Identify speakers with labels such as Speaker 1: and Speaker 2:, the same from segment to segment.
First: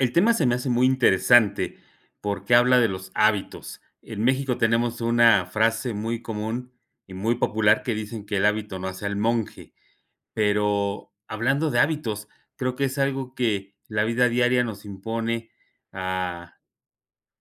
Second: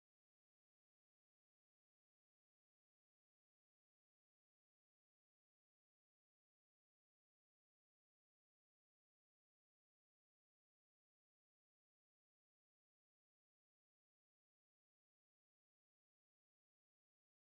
Speaker 1: El tema se me hace muy interesante porque habla de los hábitos. En México tenemos una frase muy común y muy popular que dicen que el hábito no hace al monje. Pero hablando de hábitos, creo que es algo que la vida diaria nos impone a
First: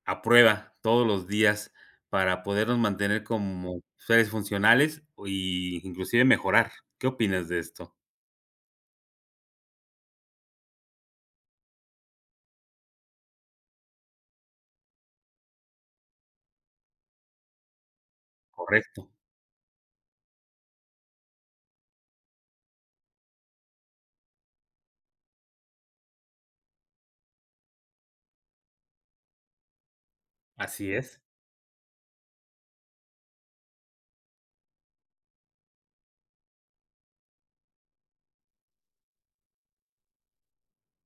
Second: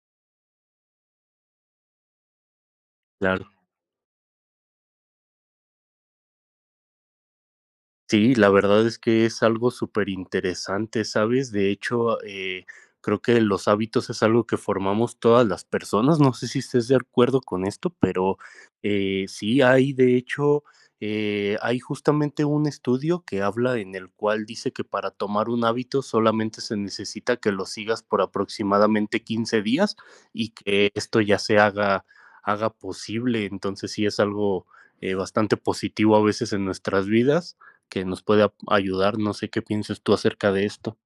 Speaker 1: a prueba todos los días para podernos mantener
Speaker 2: Claro.
Speaker 1: como seres funcionales y inclusive mejorar, ¿qué opinas de esto?
Speaker 2: Sí, la verdad es que es algo súper interesante, ¿sabes? De hecho, eh, creo que los hábitos es algo que formamos todas las personas. No sé si estés de acuerdo con esto, pero,
Speaker 1: Correcto.
Speaker 2: eh, sí, hay de hecho, eh, hay justamente un estudio que habla, en el cual dice que para tomar un hábito solamente se necesita que lo sigas por aproximadamente 15 días y que
Speaker 1: Así es.
Speaker 2: esto ya se haga haga posible. Entonces sí es algo, eh, bastante positivo a veces en nuestras vidas que nos puede ap ayudar. No sé, ¿qué pienses tú acerca de esto?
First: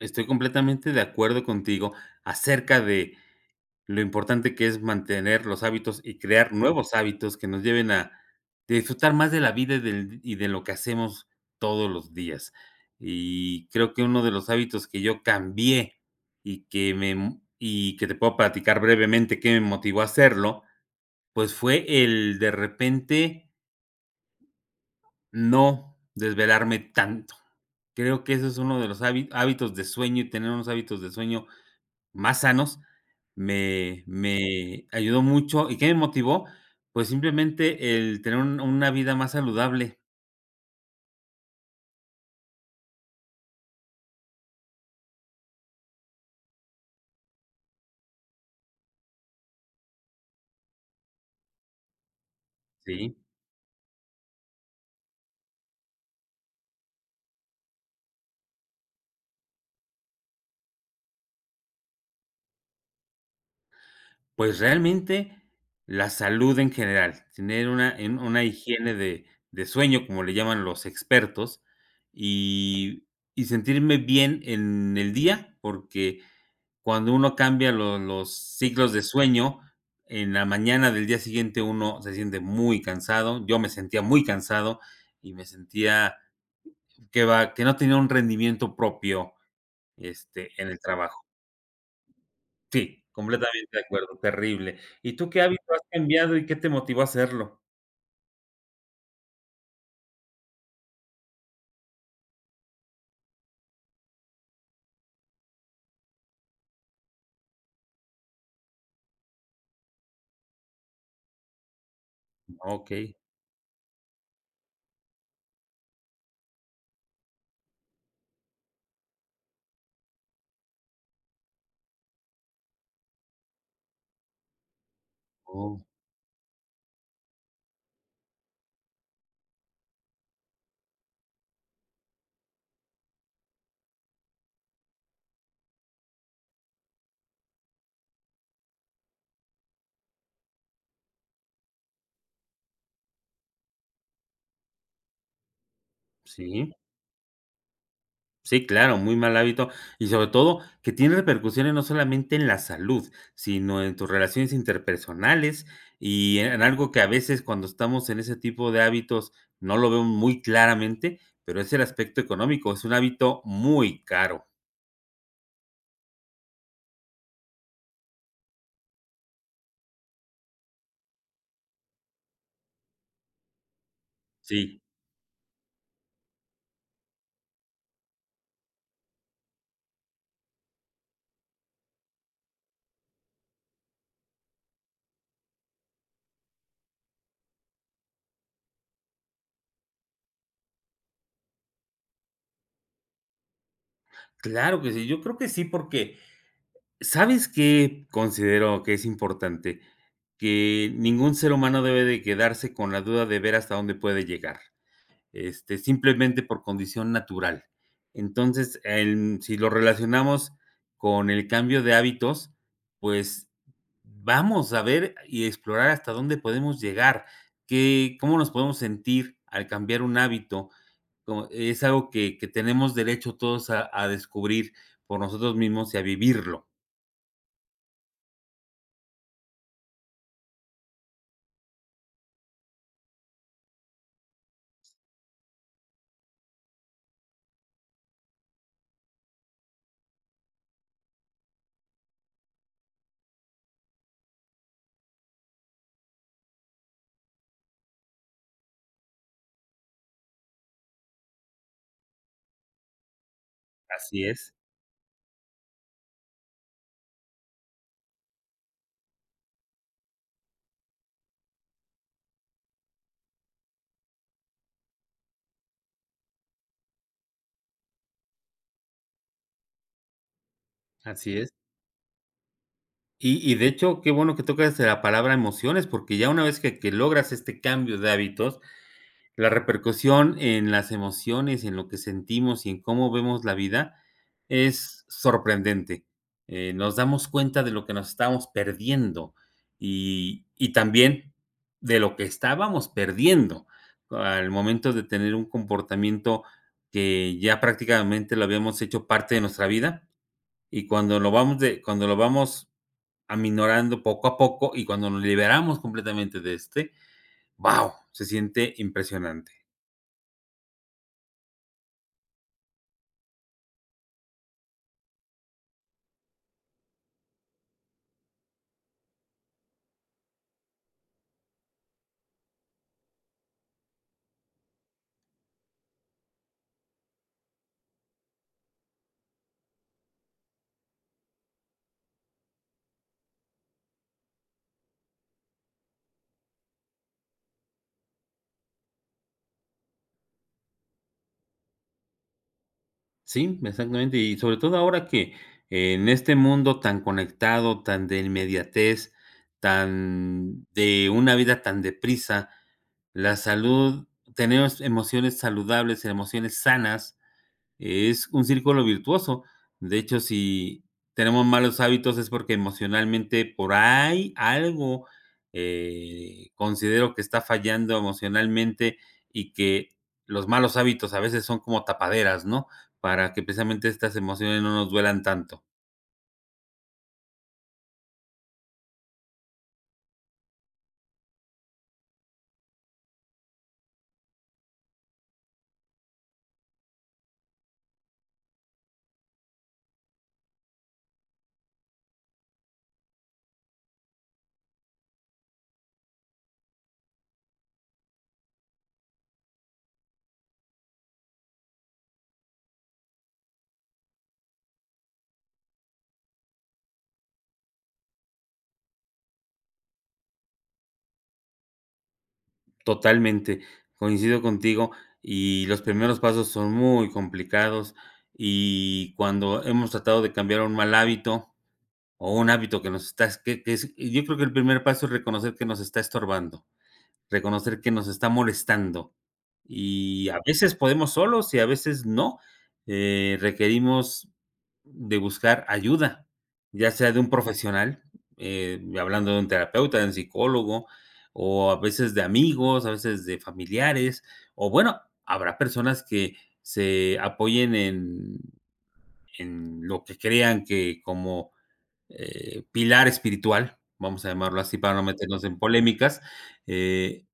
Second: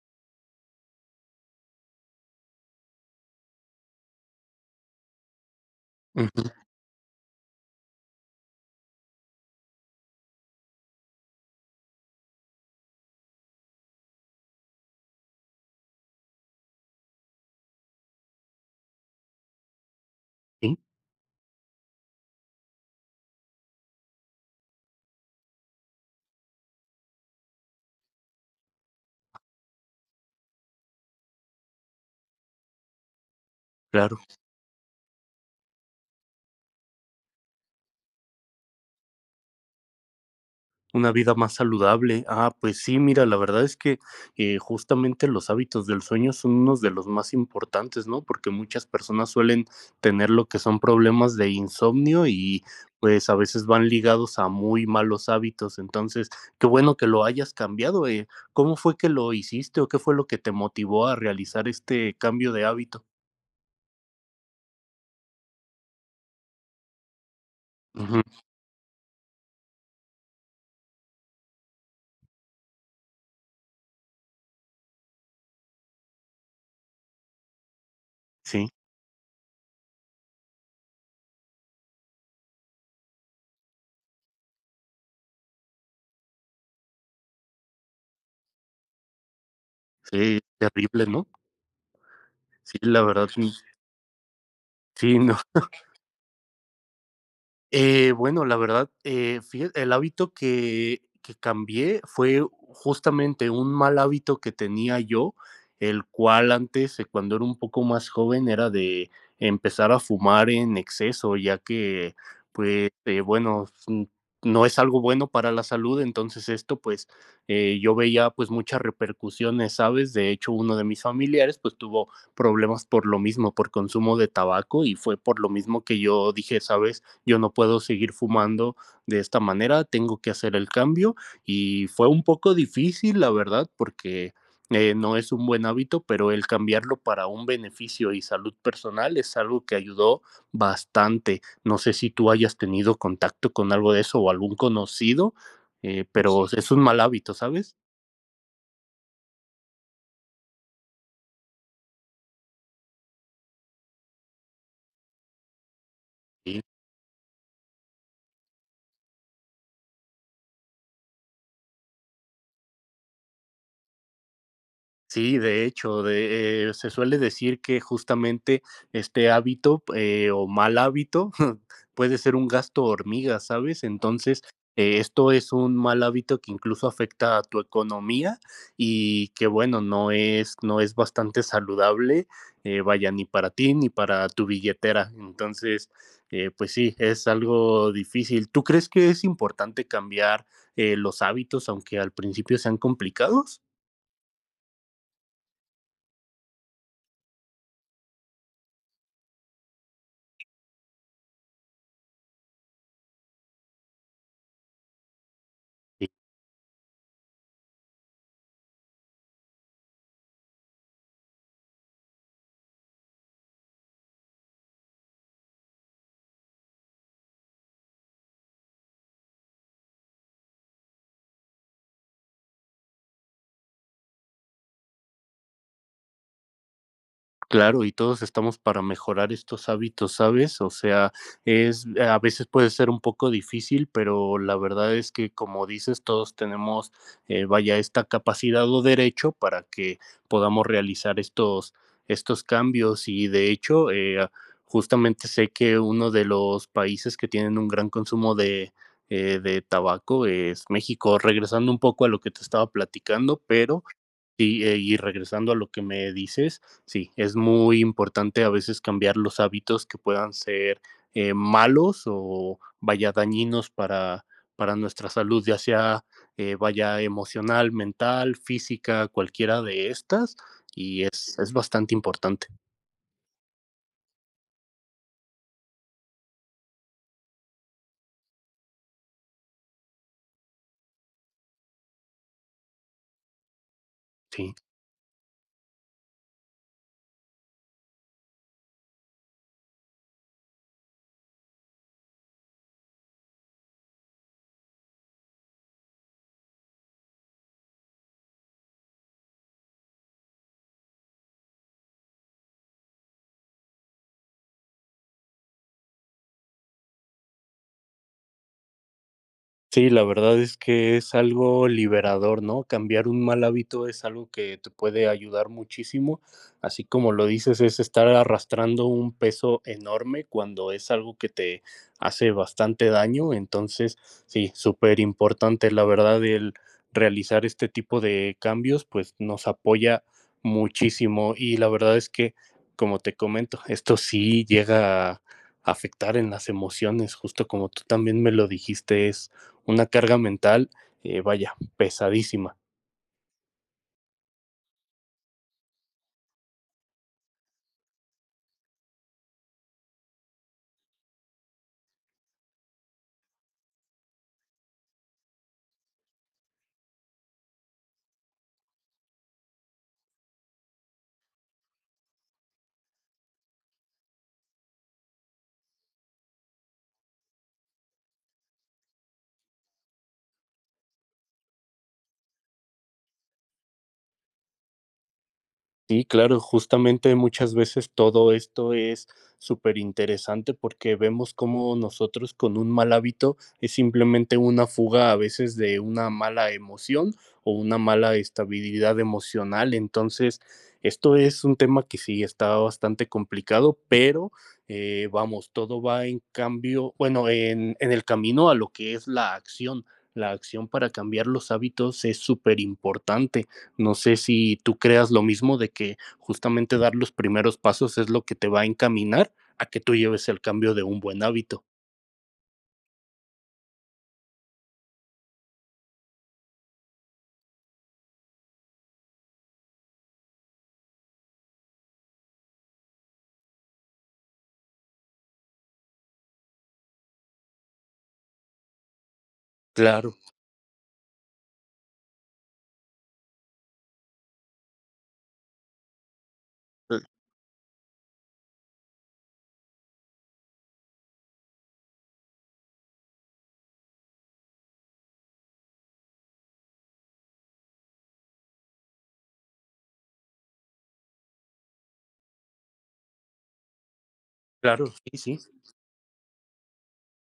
Speaker 1: Estoy completamente de acuerdo contigo acerca de lo importante que es mantener los hábitos y
Speaker 2: Ujú.
Speaker 1: crear nuevos hábitos que nos lleven a disfrutar más de la vida y del y de lo que hacemos todos los días. Y creo que uno de los hábitos que yo cambié y que me y que te puedo platicar brevemente que me motivó a hacerlo,
Speaker 2: Sí.
Speaker 1: pues fue el de repente no desvelarme tanto. Creo que ese es uno de los há hábitos de sueño y tener unos hábitos de sueño más sanos. Me
Speaker 2: Claro.
Speaker 1: me ayudó mucho. ¿y qué me motivó?, pues simplemente el tener un una vida más saludable.
Speaker 2: Una vida más saludable, ah, pues sí, mira, la verdad es que, eh, justamente los hábitos del sueño son unos de los más importantes, ¿no?, porque muchas personas suelen tener lo que son problemas de insomnio y,
Speaker 1: Sí.
Speaker 2: pues, a veces van ligados a muy malos hábitos, entonces qué bueno que lo hayas cambiado, eh, ¿cómo fue que lo hiciste o qué fue lo que te motivó a realizar este cambio de hábito?
Speaker 1: Pues, realmente, la salud en general, tener una en
Speaker 2: Ujú.
Speaker 1: una higiene de de sueño, como le llaman los expertos y y sentirme bien en el día, porque cuando uno cambia los los
Speaker 2: Sí.
Speaker 1: ciclos de sueño en la mañana del día siguiente uno se siente muy cansado, yo me sentía muy cansado y me sentía, que va, que no tenía un rendimiento propio,
Speaker 2: Sí,
Speaker 1: este, en el
Speaker 2: terrible,
Speaker 1: trabajo.
Speaker 2: ¿no? Sí, la
Speaker 1: Sí,
Speaker 2: verdad, sí.
Speaker 1: completamente de acuerdo, terrible, ¿y
Speaker 2: Sí,
Speaker 1: tú
Speaker 2: no.
Speaker 1: qué hábito has cambiado?, ¿y qué te motivó a hacerlo?
Speaker 2: Eh, bueno, la verdad, eh, fíja el hábito que que cambié fue justamente un mal hábito que tenía yo, el cual antes, cuando era un poco más joven, era de empezar a fumar en exceso, ya que, pues,
Speaker 1: Okey.
Speaker 2: eh, bueno, no es algo bueno para la salud, entonces esto, pues, eh, yo veía, pues, muchas repercusiones, ¿sabes?, de hecho, uno de mis familiares, pues, tuvo problemas, por lo mismo, por consumo de tabaco y fue por lo mismo
Speaker 1: Oh.
Speaker 2: que yo dije: "Sabes, yo no puedo seguir fumando de esta manera, tengo que hacer el cambio", y fue un poco difícil, la verdad, porque, eh, no es un buen hábito, pero el cambiarlo para un beneficio y salud personal es algo que ayudó bastante, no sé si tú hayas tenido contacto con algo de eso o algún conocido, eh, pero es
Speaker 1: Sí.
Speaker 2: un mal hábito, ¿sabes?
Speaker 1: Sí, claro, muy mal hábito y sobre todo, que tiene repercusiones no solamente en la salud, sino en tus relaciones interpersonales y en
Speaker 2: Sí.
Speaker 1: en algo que a veces, cuando estamos en ese tipo de hábitos, no lo veo muy claramente, pero es el aspecto económico, es un hábito muy caro.
Speaker 2: Sí, de hecho, de, eh, se suele decir que justamente este hábito, eh, o mal hábito puede ser un gasto hormiga, ¿sabes? Entonces,
Speaker 1: Sí.
Speaker 2: eh, esto es un mal hábito que incluso afecta a tu economía y que bueno, no es no es bastante saludable, eh, vaya, ni para ti ni para tu billetera. Entonces, eh, pues sí, es algo difícil, ¿tú crees que es importante cambiar, eh, los hábitos, aunque al principio sean complicados?
Speaker 1: Claro que sí. Yo creo que sí, porque, sabes que considero que es importante que ningún ser humano debe de quedarse con la duda de ver hasta dónde puede llegar, este simplemente por condición natural. Entonces, em, si lo relacionamos con el cambio de hábitos, pues vamos a ver y explorar hasta dónde podemos llegar, que cómo nos podemos sentir al cambiar un hábito es algo que que tenemos derecho todos a a descubrir por nosotros mismos y a vivirlo.
Speaker 2: Claro, y todos estamos para mejorar estos hábitos, ¿sabes?, o sea, es a veces puede ser un poco difícil, pero la verdad es que, como dices, todos tenemos, eh, vaya, esta capacidad o derecho para que podamos realizar estos estos cambios y, de hecho, eh, justamente sé que uno de los países que tienen un gran consumo de, eh, de tabaco, es México. Regresando un poco a lo que te estaba platicando, pero
Speaker 1: Así es.
Speaker 2: y, eh, y regresando a lo que me dices sí, es muy importante a veces cambiar los hábitos que puedan ser, eh, malos o vaya dañinos para para nuestra salud, ya sea, eh, vaya emocional, mental, física, cualquiera de estas y es
Speaker 1: Así es.
Speaker 2: es bastante importante.
Speaker 1: Y y de hecho, qué bueno que tocas la palabra emociones, porque ya una vez que que logras este cambio de hábitos, la repercusión en las emociones y en lo que sentimos y en cómo vemos la vida
Speaker 2: Sí.
Speaker 1: es sorprendente, eh, nos damos cuenta de lo que nos estábamos perdiendo y y también de lo que estábamos perdiendo al momento de tener un comportamiento que ya prácticamente lo habíamos hecho parte de nuestra vida, y cuando lo vamos de cuando lo vamos aminorando poco a poco y cuando nos liberamos completamente de este, ¡wao!, se siente impresionante.
Speaker 2: Sí, la verdad es que es algo liberador, ¿no?, cambiar un mal hábito es algo que te puede ayudar muchísimo, así como lo dices, es estar arrastrando un peso enorme cuando es algo que te hace bastante daño, entonces sí, superimportante, la verdad el realizar este tipo de cambios, pues nos apoya muchísimo, y la verdad es que, como te comento, esto sí llega afectar en las emociones, justo como tú también me lo dijiste, es una carga mental, eh, vaya, pesadísima.
Speaker 1: Sí, exactamente, y sobre todo ahora que, en este mundo tan conectado, tan de inmediatez, tan de una vida tan deprisa, la salud tenemos emociones saludables, emociones sanas, es un círculo virtuoso, de hecho, si tenemos malos hábitos es porque emocionalmente por ahí algo, eh, considero que está fallando emocionalmente y que los malos hábitos a veces son como tapaderas, ¿no?, para que precisamente estas emociones no nos duelan tanto.
Speaker 2: Sí, claro. Justamente muchas veces todo esto es superinteresante, porque vemos cómo nosotros con un mal hábito, es simplemente una fuga, a veces de una mala emoción o una mala estabilidad emocional. Entonces, esto es un tema que sí está bastante complicado. Pero, eh, vamos, todo va en cambio Bueno, en en el camino a lo que es la acción. La acción para cambiar los hábitos es superimportante. No sé si tú creas lo mismo de que justamente dar los primeros pasos es lo que te va a encaminar a que tú lleves el cambio de un buen hábito.
Speaker 1: Totalmente, coincido contigo y los primeros pasos son muy complicados y cuando hemos tratado de cambiar un mal hábito o un hábito que nos está es que ese y yo creo que el primer paso es reconocer que nos está estorbando, reconocer que nos está molestando
Speaker 2: Claro.
Speaker 1: y a veces podemos solos y a veces no, eh, requerimos de buscar ayuda ya sea de un profesional, em y hablando de un terapeuta, de un psicólogo o a veces de amigos, a veces de familiares o, bueno, habrá personas que se apoyen en en lo que crean que como, eh, pilar espiritual vamos a llamarlo así
Speaker 2: Claro,
Speaker 1: para no
Speaker 2: sí, sí.
Speaker 1: meternos en polémicas, eh,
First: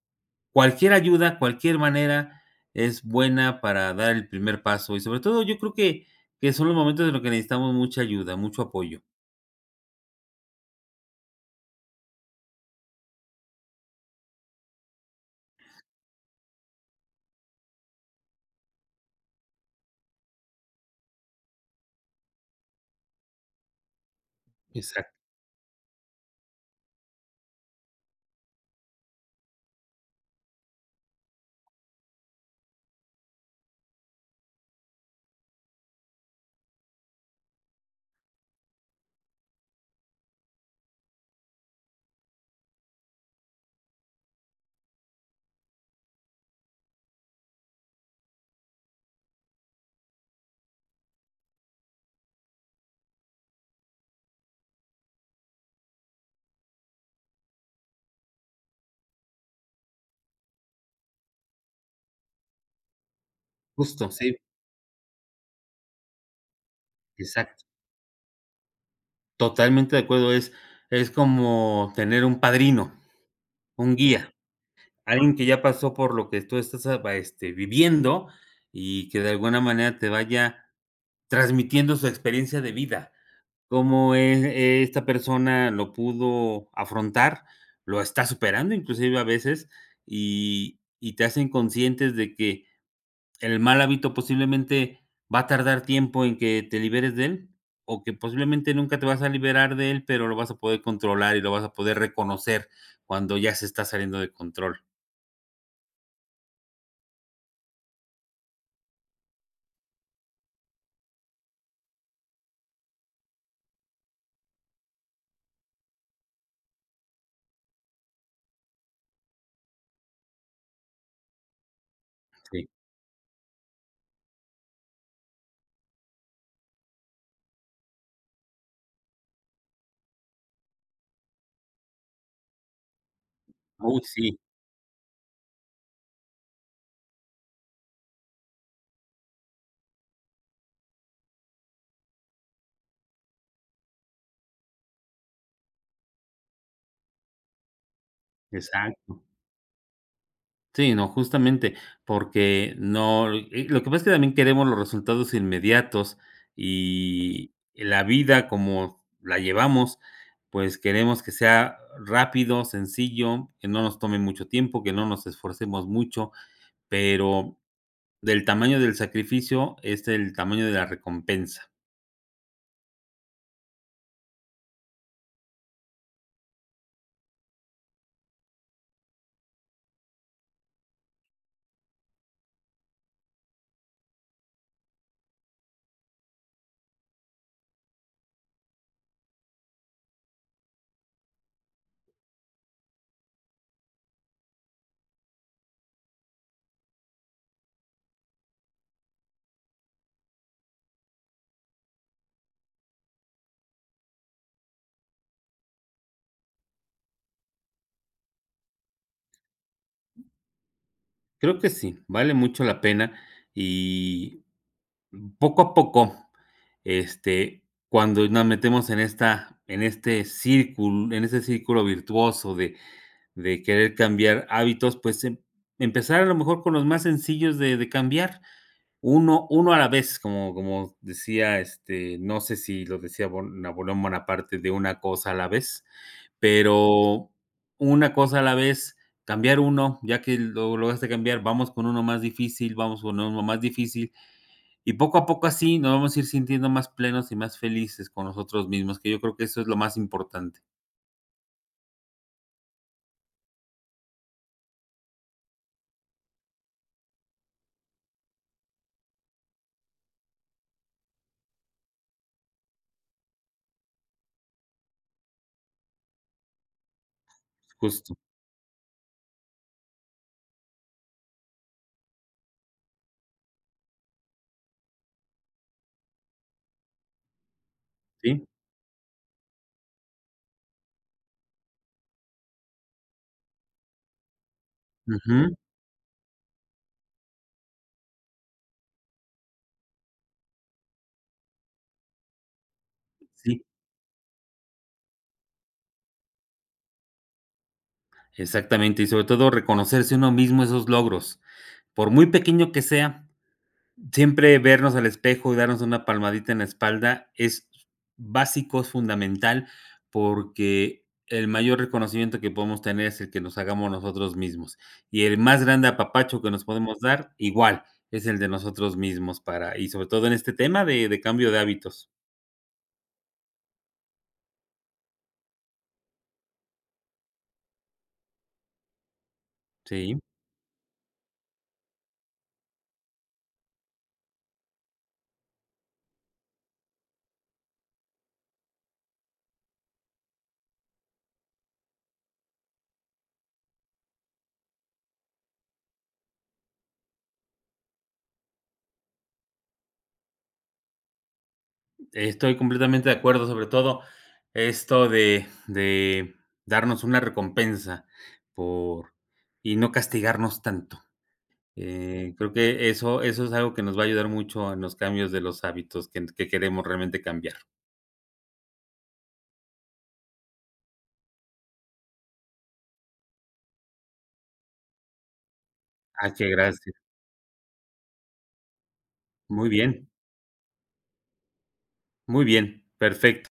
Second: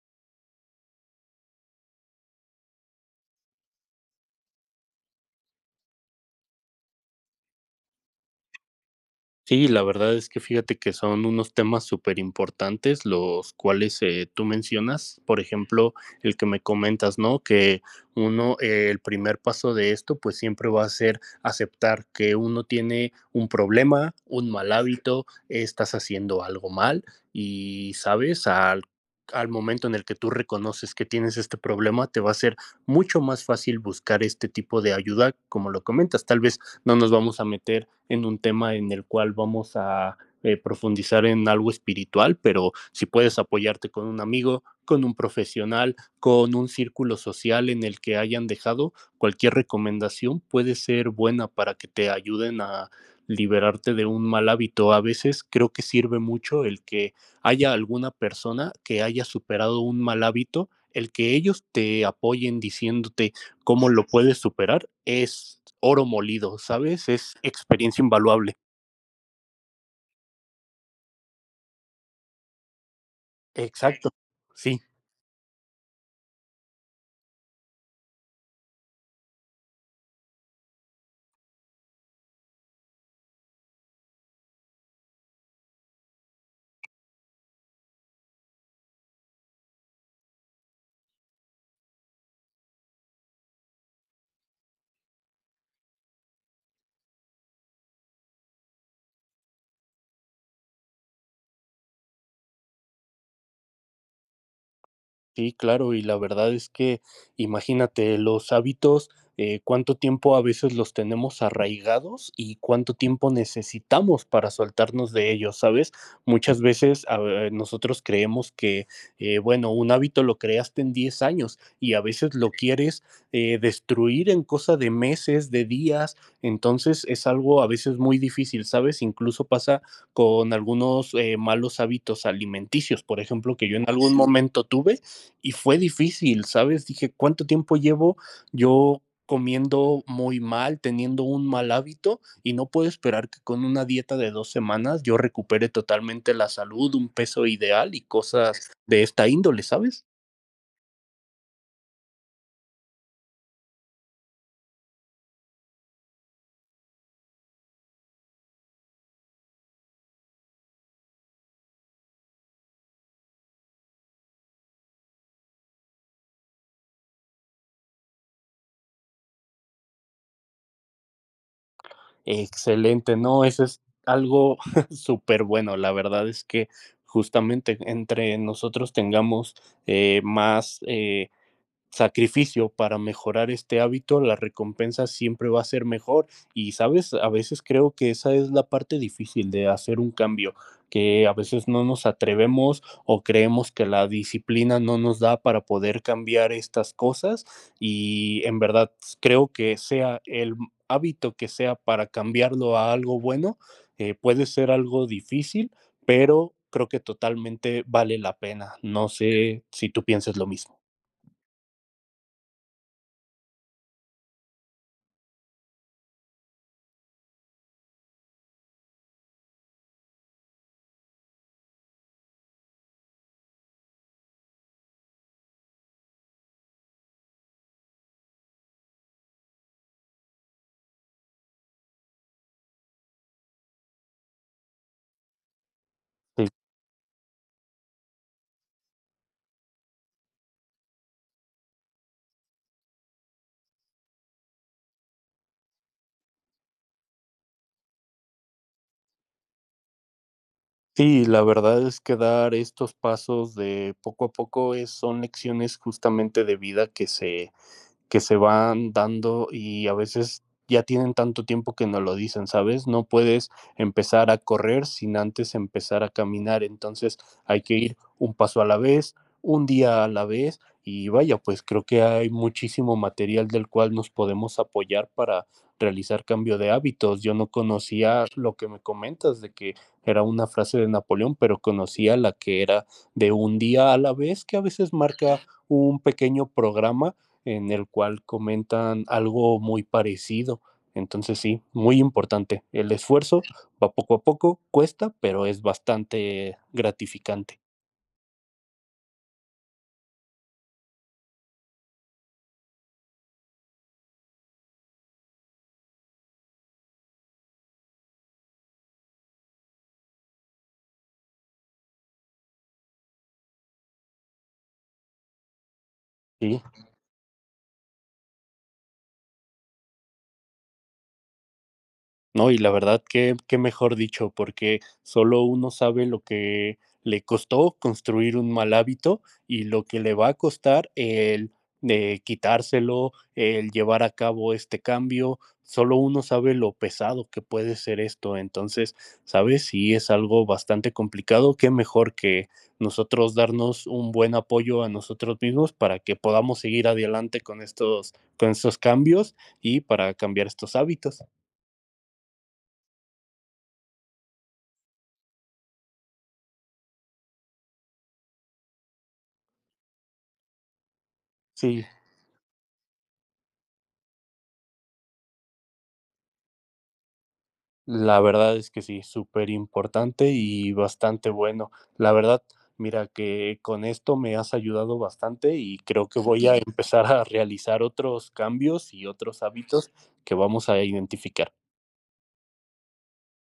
Speaker 1: cualquier ayuda, cualquier manera, es buena para dar el primer paso y, sobre todo, yo creo que que son los momentos en los que necesitamos mucha ayuda, mucho apoyo.
Speaker 2: Sí, la verdad es que, fíjate, son unos temas superimportantes, los cuales, eh, tú mencionas, por ejemplo, el que me comentas, ¿no?, que uno, el primer paso de esto, pues siempre va a ser aceptar que uno tiene un problema, un mal
Speaker 1: Exacto.
Speaker 2: hábito. Estás haciendo algo mal y ¿sabes?, al al momento en el que tú reconoces que tienes este problema, te va a ser mucho más fácil buscar este tipo de ayuda, como lo comentas. Tal vez no nos vamos a meter en un tema en el cual vamos a, eh, profundizar en algo espiritual. Pero si puedes apoyarte con un amigo, con un profesional, con un círculo social en el que hayan dejado cualquier recomendación, puede ser buena para que te ayuden a liberarte de un mal hábito. A veces creo que sirve mucho el que haya alguna persona que haya superado un mal hábito. El que ellos te apoyen diciéndote cómo lo
Speaker 1: Justo, sí.
Speaker 2: puedes superar es oro molido, ¿sabes?, es
Speaker 1: Exacto.
Speaker 2: experiencia invaluable.
Speaker 1: Totalmente de acuerdo. Es, es como tener un padrino, un
Speaker 2: Exacto,
Speaker 1: guía,
Speaker 2: sí.
Speaker 1: alguien que ya pasó por lo que tú estás apa este, viviendo, y que de alguna manera te vaya transmitiendo su experiencia de vida. Cómo el es esta persona lo pudo afrontar, lo está superando. Inclusive a veces, y y te hacen conscientes de que el mal hábito, posiblemente va a tardar tiempo en que te liberes de él. O que posiblemente nunca te vas a liberar de él, pero lo vas a poder controlar, y lo vas a poder reconocer cuando ya se está saliendo de control.
Speaker 2: Sí, claro. Y la verdad es que imagínate los hábitos, eh, ¿cuánto tiempo a veces los tenemos arraigados? ¿Y cuánto tiempo necesitamos para soltarnos de ellos?, ¿sabes? Muchas veces, ah nosotros creemos que, eh, bueno, un hábito lo creaste en 10 años, y a veces lo
Speaker 1: Sí.
Speaker 2: quieres, eh, destruir en cosa de meses, de días. Entonces, es algo a veces muy difícil, ¿sabes? Incluso pasa con algunos, eh, malos hábitos alimenticios, por ejemplo, que yo en
Speaker 1: Uy,
Speaker 2: algún
Speaker 1: sí.
Speaker 2: momento tuve y fue difícil, ¿sabes? Dije: "Cuánto tiempo llevo yo comiendo muy mal, teniendo un mal hábito y no puedo esperar que con una dieta de 2 semanas, yo recupere totalmente la salud, un peso ideal y cosas de
Speaker 1: Exacto.
Speaker 2: esta índole", ¿sabes?
Speaker 1: Sí, no, justamente. Porque no e lo que pasa es que también queremos los resultados inmediatos, y la vida como la llevamos, pues queremos que sea rápido, sencillo, que no nos tome mucho tiempo, que no nos esforcemos mucho, pero el tamaño del sacrificio es el tamaño de la recompensa.
Speaker 2: Excelente. No, eso es algo súper bueno. La verdad es que justamente entre nosotros tengamos, eh, más, eh, sacrificio para mejorar este hábito, la recompensa siempre va a ser mejor. Y sabes, a veces creo que esa es la parte difícil de hacer un cambio, que a veces no nos atrevemos, o creemos que la disciplina no nos da para poder cambiar estas cosas. Y en verdad s creo que sea el hábito que sea para cambiarlo a algo bueno, eh, puede ser algo difícil, pero creo que totalmente vale la pena. No sé si tú pienses lo mismo.
Speaker 1: Creo que sí, vale mucho la pena. Y, mm, poco a poco, este, cuando nos metemos en esta en este círculo en ese círculo virtuoso de de querer cambiar hábitos, pues, se emp empezar a lo mejor con los más sencillos de de cambiar. Uno uno a la vez, como como decía, este, no sé, si lo decía Bon Napoleón Bonaparte de una cosa a la vez,
Speaker 2: Sí.
Speaker 1: pero una cosa a la vez, cambiar uno, ya que lo lo lograste cambiar, vamos con uno más difícil. Vamos con uno más difícil. Y poco a poco así nos vamos a ir sintiendo más plenos, y más felices con nosotros mismos, que yo creo que eso es lo más importante.
Speaker 2: Sí, la verdad es que dar estos pasos de poco a poco es son lecciones, justamente, de vida que se, que se van dando, y a veces ya tienen tanto tiempo que no lo dicen, ¿sabes? No puedes empezar a correr sin antes empezar a caminar. Entonces hay que ir
Speaker 1: Justo.
Speaker 2: un paso a la vez, 1 día a la vez. Y vaya, pues, creo que hay muchísimo material del cual nos podemos apoyar para realizar cambio de hábitos. Yo no conocía
Speaker 1: Sí.
Speaker 2: lo que me comentas de que era una frase de Napoleón, pero conocía la que era de 1 día a la vez, que a veces marca
Speaker 1: Ujú.
Speaker 2: un pequeño programa en el cual comentan algo muy parecido. Entonces sí, muy importante. El esfuerzo
Speaker 1: Sí.
Speaker 2: va poco a poco cuesta, pero es bastante gratificante.
Speaker 1: Exactamente y sobre todo, reconocerse uno mismo esos logros, por muy pequeño que sea, siempre vernos al espejo y darnos una palmadita en la espalda es básico, es fundamental, porque el mayor reconocimiento que podemos tener es el que nos hagamos nosotros mismos. Y el más grande apapacho que
Speaker 2: Sí.
Speaker 1: nos podemos dar igual es el de nosotros mismos para y sobre todo en este tema de de cambio de hábitos.
Speaker 2: No y la verdad que que mejor dicho, porque solo uno sabe lo que le costó construir un mal hábito y lo que le
Speaker 1: Sí.
Speaker 2: va a costar el de quitárselo, el llevar a cabo este cambio, solo uno sabe lo pesado que puede ser esto, entonces, sabes, si es algo bastante complicado, que mejor que nosotros darnos un buen apoyo a nosotros mismos para que podamos seguir adelante con estos con estos cambios y para cambiar estos hábitos.
Speaker 1: Estoy completamente de acuerdo sobre todo esto de de darnos una recompensa por y no castigarnos tanto,
Speaker 2: Sí.
Speaker 1: eh, creo que eso eso es algo que nos va a ayudar mucho en los cambios de los hábitos que que queremos realmente cambiar.
Speaker 2: La verdad es que sí, superimportante y bastante bueno, la verdad, mira que con esto me has ayudado bastante y creo que
Speaker 1: Ah,
Speaker 2: voy
Speaker 1: que
Speaker 2: a
Speaker 1: gracias.
Speaker 2: empezar a realizar otros cambios y otros
Speaker 1: Muy
Speaker 2: hábitos
Speaker 1: bien.
Speaker 2: que vamos a identificar.
Speaker 1: Muy bien, perfecto.